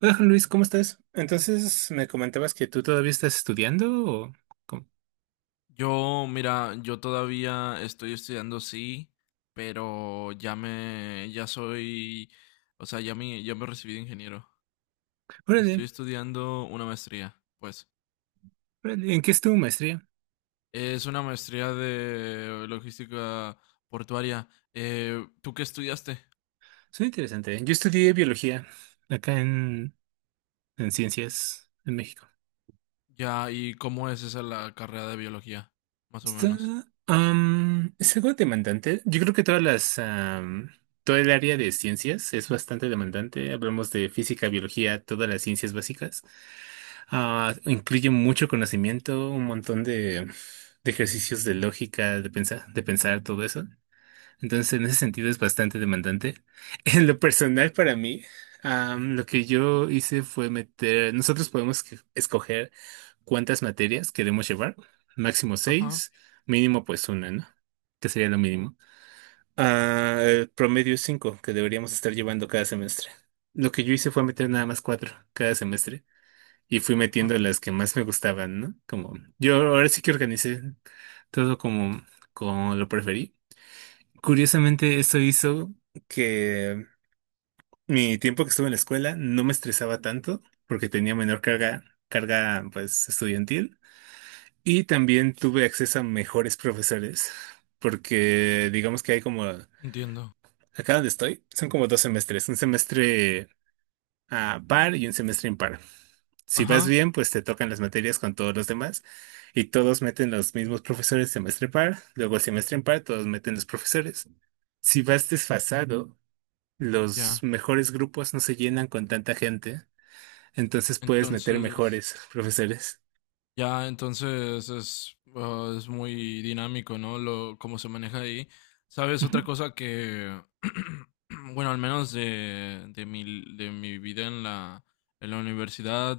Hola Juan Luis, ¿cómo estás? Entonces me comentabas que tú todavía estás estudiando, ¿o cómo? Yo, mira, yo todavía estoy estudiando, sí, pero ya soy, o sea, ya me recibí de ingeniero. Órale, Estoy estudiando una maestría, pues. órale, ¿en qué es tu maestría? Es una maestría de logística portuaria. ¿Tú qué estudiaste? Suena interesante. Yo estudié biología acá en Ciencias en México. Ya, ¿y cómo es esa la carrera de biología? Más o Está, menos. Es algo demandante. Yo creo que todo el área de ciencias es bastante demandante. Hablamos de física, biología, todas las ciencias básicas. Ah, incluye mucho conocimiento, un montón de ejercicios de lógica, de pensar todo eso. Entonces, en ese sentido es bastante demandante. En lo personal, para mí, lo que yo hice fue nosotros podemos escoger cuántas materias queremos llevar, máximo Ajá, seis, mínimo pues una, ¿no? Que sería lo mínimo. Ah, el promedio es cinco que deberíamos estar llevando cada semestre. Lo que yo hice fue meter nada más cuatro cada semestre y fui ajá, metiendo las que más me gustaban, ¿no? Como yo ahora sí que organicé todo como lo preferí. Curiosamente, eso hizo que mi tiempo que estuve en la escuela no me estresaba tanto porque tenía menor carga, carga pues estudiantil, y también tuve acceso a mejores profesores porque digamos que, hay como acá entiendo. donde estoy, son como dos semestres, un semestre a par y un semestre impar. Si vas Ajá, bien, pues te tocan las materias con todos los demás y todos meten los mismos profesores semestre par, luego el semestre impar todos meten los profesores. Si vas desfasado, los ya. mejores grupos no se llenan con tanta gente, entonces puedes meter Entonces, mejores profesores. ya, entonces es muy dinámico, ¿no? ¿Cómo se maneja ahí? ¿Sabes? Ujú. Otra cosa que, bueno, al menos de mi vida en la universidad,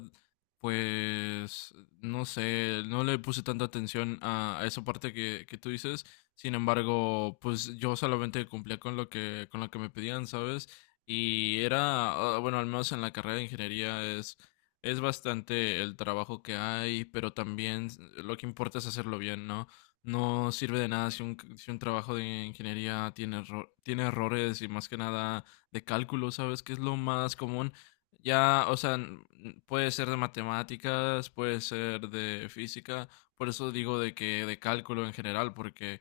pues, no sé, no le puse tanta atención a, esa parte que, tú dices. Sin embargo, pues yo solamente cumplía con lo que, me pedían, ¿sabes? Y era, bueno, al menos en la carrera de ingeniería es bastante el trabajo que hay, pero también lo que importa es hacerlo bien, ¿no? No sirve de nada si un, trabajo de ingeniería tiene, tiene errores y más que nada de cálculo, ¿sabes? Que es lo más común. Ya, o sea, puede ser de matemáticas, puede ser de física, por eso digo de que de cálculo en general, porque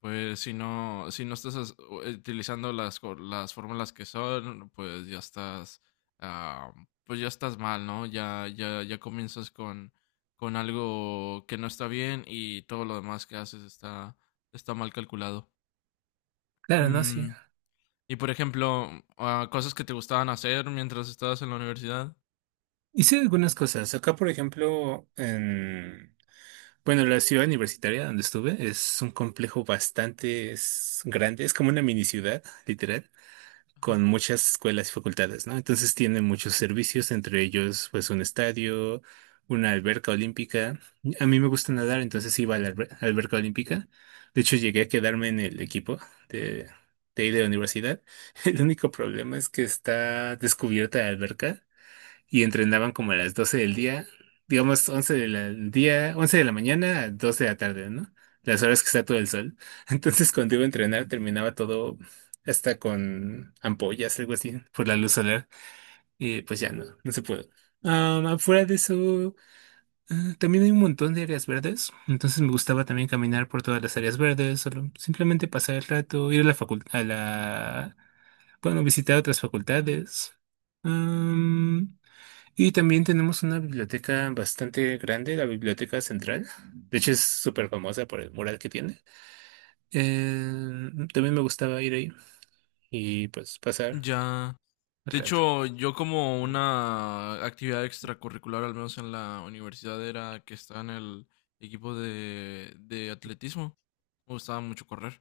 pues si no, estás utilizando las, las fórmulas que son, pues ya estás ah, pues ya estás mal, ¿no? Ya, ya, ya comienzas con, algo que no está bien y todo lo demás que haces está, mal calculado. Claro, no, sí. Mm, y por ejemplo, cosas que te gustaban hacer mientras estabas en la universidad. Hice algunas cosas. Acá, por ejemplo, bueno, la ciudad universitaria donde estuve es un complejo bastante, es grande, es como una mini ciudad, literal. Ajá. Con muchas escuelas y facultades, ¿no? Entonces tiene muchos servicios, entre ellos pues un estadio, una alberca olímpica. A mí me gusta nadar, entonces iba a la alberca olímpica. De hecho, llegué a quedarme en el equipo de, de ahí de la universidad. El único problema es que está descubierta la alberca y entrenaban como a las 12 del día, digamos 11 del día, 11 de la mañana a 12 de la tarde, ¿no? Las horas que está todo el sol. Entonces cuando iba a entrenar terminaba todo hasta con ampollas, algo así, por la luz solar. Y pues ya no, no se pudo. Afuera de eso, ah, también hay un montón de áreas verdes, entonces me gustaba también caminar por todas las áreas verdes, solo simplemente pasar el rato, ir a la facultad, bueno, visitar otras facultades. Y también tenemos una biblioteca bastante grande, la Biblioteca Central. De hecho, es súper famosa por el mural que tiene. Eh, También me gustaba ir ahí y pues pasar Ya. el De rato. hecho, yo como una actividad extracurricular, al menos en la universidad, era que estaba en el equipo de, atletismo. Me gustaba mucho correr.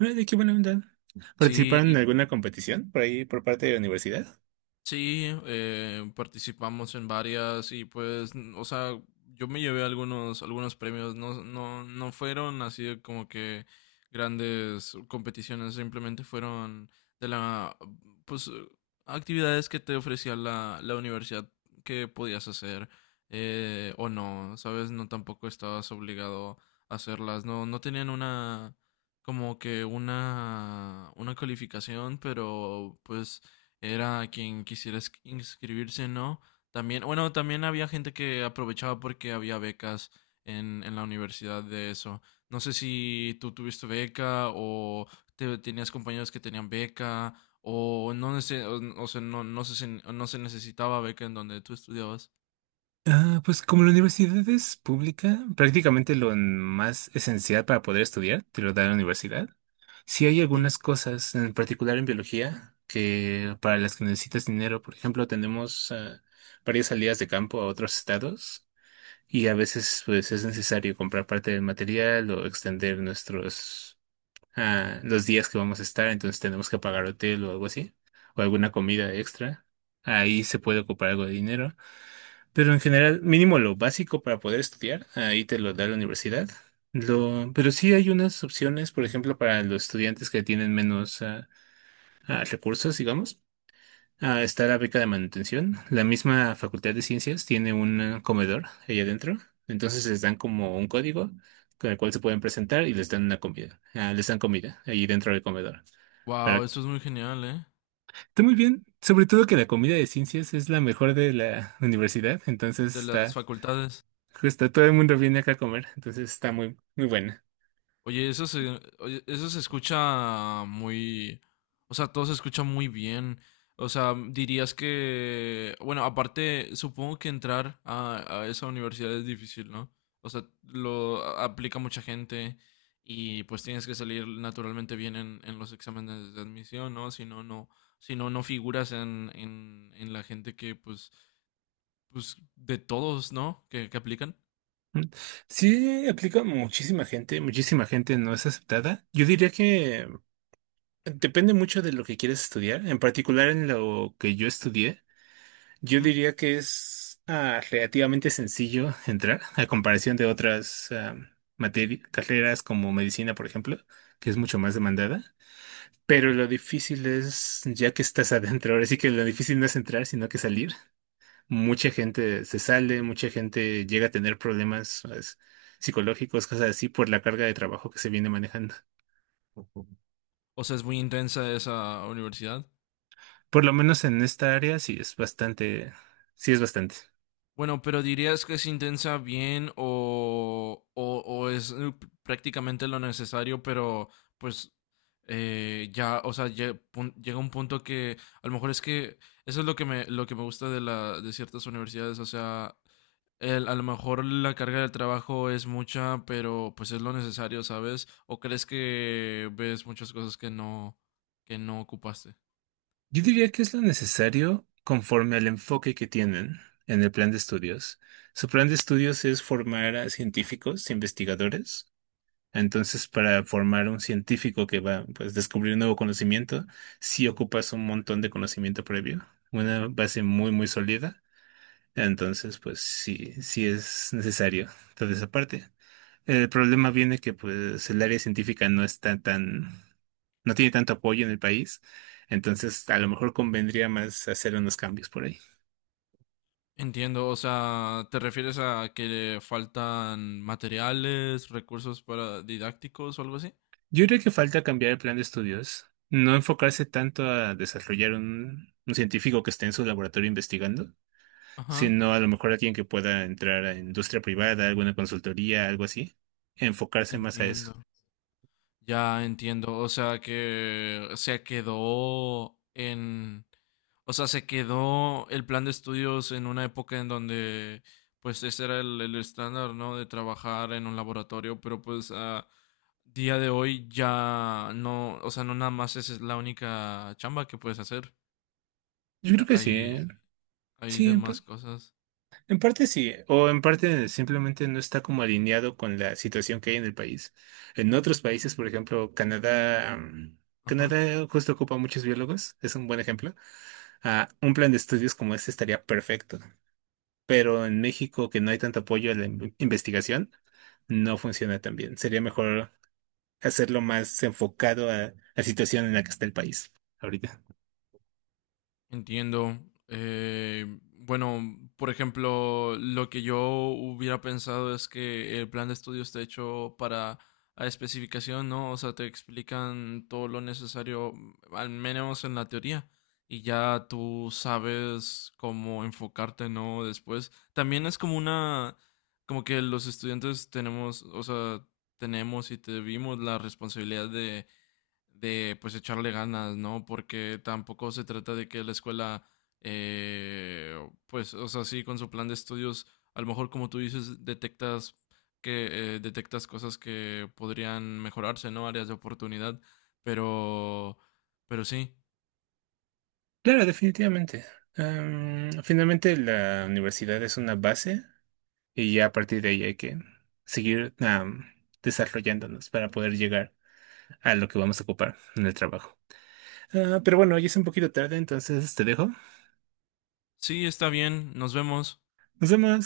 Ay, de qué buena onda. ¿Participaron en Sí, alguna competición por ahí por parte de la universidad? sí, participamos en varias y pues, o sea, yo me llevé algunos, premios, no, no, no fueron así de como que grandes competiciones, simplemente fueron de la, pues, actividades que te ofrecía la, universidad que podías hacer, o no, ¿sabes? No, tampoco estabas obligado a hacerlas, no, no tenían una, como que una, calificación, pero pues era quien quisiera inscribirse, ¿no? También, bueno, también había gente que aprovechaba porque había becas en, la universidad de eso. No sé si tú tuviste beca o tenías compañeros que tenían beca o no, sé o sea, no, no se, no se necesitaba beca en donde tú estudiabas. Ah, pues como la universidad es pública, prácticamente lo más esencial para poder estudiar te lo da la universidad. Sí hay algunas cosas, en particular en biología, que, para las que necesitas dinero. Por ejemplo, tenemos, varias salidas de campo a otros estados, y a veces pues es necesario comprar parte del material o extender los días que vamos a estar, entonces tenemos que pagar hotel o algo así, o alguna comida extra. Ahí se puede ocupar algo de dinero. Pero en general, mínimo lo básico para poder estudiar, ahí te lo da la universidad. Pero sí hay unas opciones, por ejemplo, para los estudiantes que tienen menos, recursos, digamos. Ah, está la beca de manutención. La misma Facultad de Ciencias tiene un comedor ahí adentro. Entonces les dan como un código con el cual se pueden presentar y les dan una comida. Ah, les dan comida ahí dentro del comedor. Wow, Pero eso es muy genial, ¿eh? está muy bien, sobre todo que la comida de ciencias es la mejor de la universidad, entonces De las está facultades. justo todo el mundo viene acá a comer, entonces está muy, muy buena. Oye, eso se escucha muy, o sea, todo se escucha muy bien. O sea, dirías que, bueno, aparte, supongo que entrar a, esa universidad es difícil, ¿no? O sea, aplica mucha gente y pues tienes que salir naturalmente bien en, los exámenes de admisión, ¿no? Si no, no, si no, no figuras en, la gente que, pues, de todos, ¿no? Que aplican. Mm. Sí, aplica muchísima gente no es aceptada. Yo diría que, depende mucho de lo que quieres estudiar, en particular en lo que yo estudié. Yo Ujú. diría que es, relativamente sencillo entrar a comparación de otras materias, carreras como medicina, por ejemplo, que es mucho más demandada. Pero lo difícil es, ya que estás adentro, ahora sí que lo difícil no es entrar, sino que salir. Mucha gente se sale, mucha gente llega a tener problemas, ¿sabes? Psicológicos, cosas así, por la carga de trabajo que se viene manejando. O sea, es muy intensa esa universidad. Por lo menos en esta área sí es bastante, sí es bastante. Bueno, pero ¿dirías que es intensa bien o, es prácticamente lo necesario, pero pues ya, o sea, llega un punto que a lo mejor es que eso es lo que me, gusta de ciertas universidades, o sea, a lo mejor la carga del trabajo es mucha, pero pues es lo necesario, ¿sabes? ¿O crees que ves muchas cosas que no, ocupaste? Yo diría que es lo necesario conforme al enfoque que tienen en el plan de estudios. Su plan de estudios es formar a científicos, investigadores. Entonces, para formar un científico que va, pues, a descubrir nuevo conocimiento, sí ocupas un montón de conocimiento previo, una base muy, muy sólida. Entonces, pues sí, sí es necesario toda esa parte. El problema viene que pues el área científica no tiene tanto apoyo en el país. Entonces, a lo mejor convendría más hacer unos cambios por ahí. Entiendo, o sea, ¿te refieres a que le faltan materiales, recursos para didácticos o algo así? Yo creo que falta cambiar el plan de estudios, no enfocarse tanto a desarrollar un científico que esté en su laboratorio investigando, Ajá, sino a lo mejor alguien que pueda entrar a industria privada, alguna consultoría, algo así, enfocarse más a eso. entiendo. Ya entiendo, o sea que o sea, se quedó el plan de estudios en una época en donde, pues, ese era el, estándar, ¿no? De trabajar en un laboratorio, pero pues a día de hoy ya no, o sea, no nada más esa es la única chamba que puedes hacer. Yo creo Ta- que sí, Hay ¿eh? Hay Sí, demás cosas. en parte sí, o en parte simplemente no está como alineado con la situación que hay en el país. En otros países, por ejemplo, Canadá, Ajá. Canadá justo ocupa muchos biólogos, es un buen ejemplo. Ah, un plan de estudios como este estaría perfecto, pero en México, que no hay tanto apoyo a la investigación, no funciona tan bien. Sería mejor hacerlo más enfocado a la situación en la que está el país ahorita. Entiendo. Bueno, por ejemplo, lo que yo hubiera pensado es que el plan de estudio está hecho para a especificación, ¿no? O sea, te explican todo lo necesario, al menos en la teoría, y ya tú sabes cómo enfocarte, ¿no? Después. También es como como que los estudiantes tenemos, o sea, tenemos y te vimos la responsabilidad de pues echarle ganas, ¿no? Porque tampoco se trata de que la escuela, eh, pues, o sea, sí, con su plan de estudios, a lo mejor como tú dices, detectas que detectas cosas que podrían mejorarse, ¿no? Áreas de oportunidad, pero, sí, Claro, definitivamente. Finalmente la universidad es una base, y ya a partir de ahí hay que seguir, desarrollándonos para poder llegar a lo que vamos a ocupar en el trabajo. Ah, pero bueno, ya es un poquito tarde, entonces te dejo. sí, está bien, nos vemos. Nos vemos.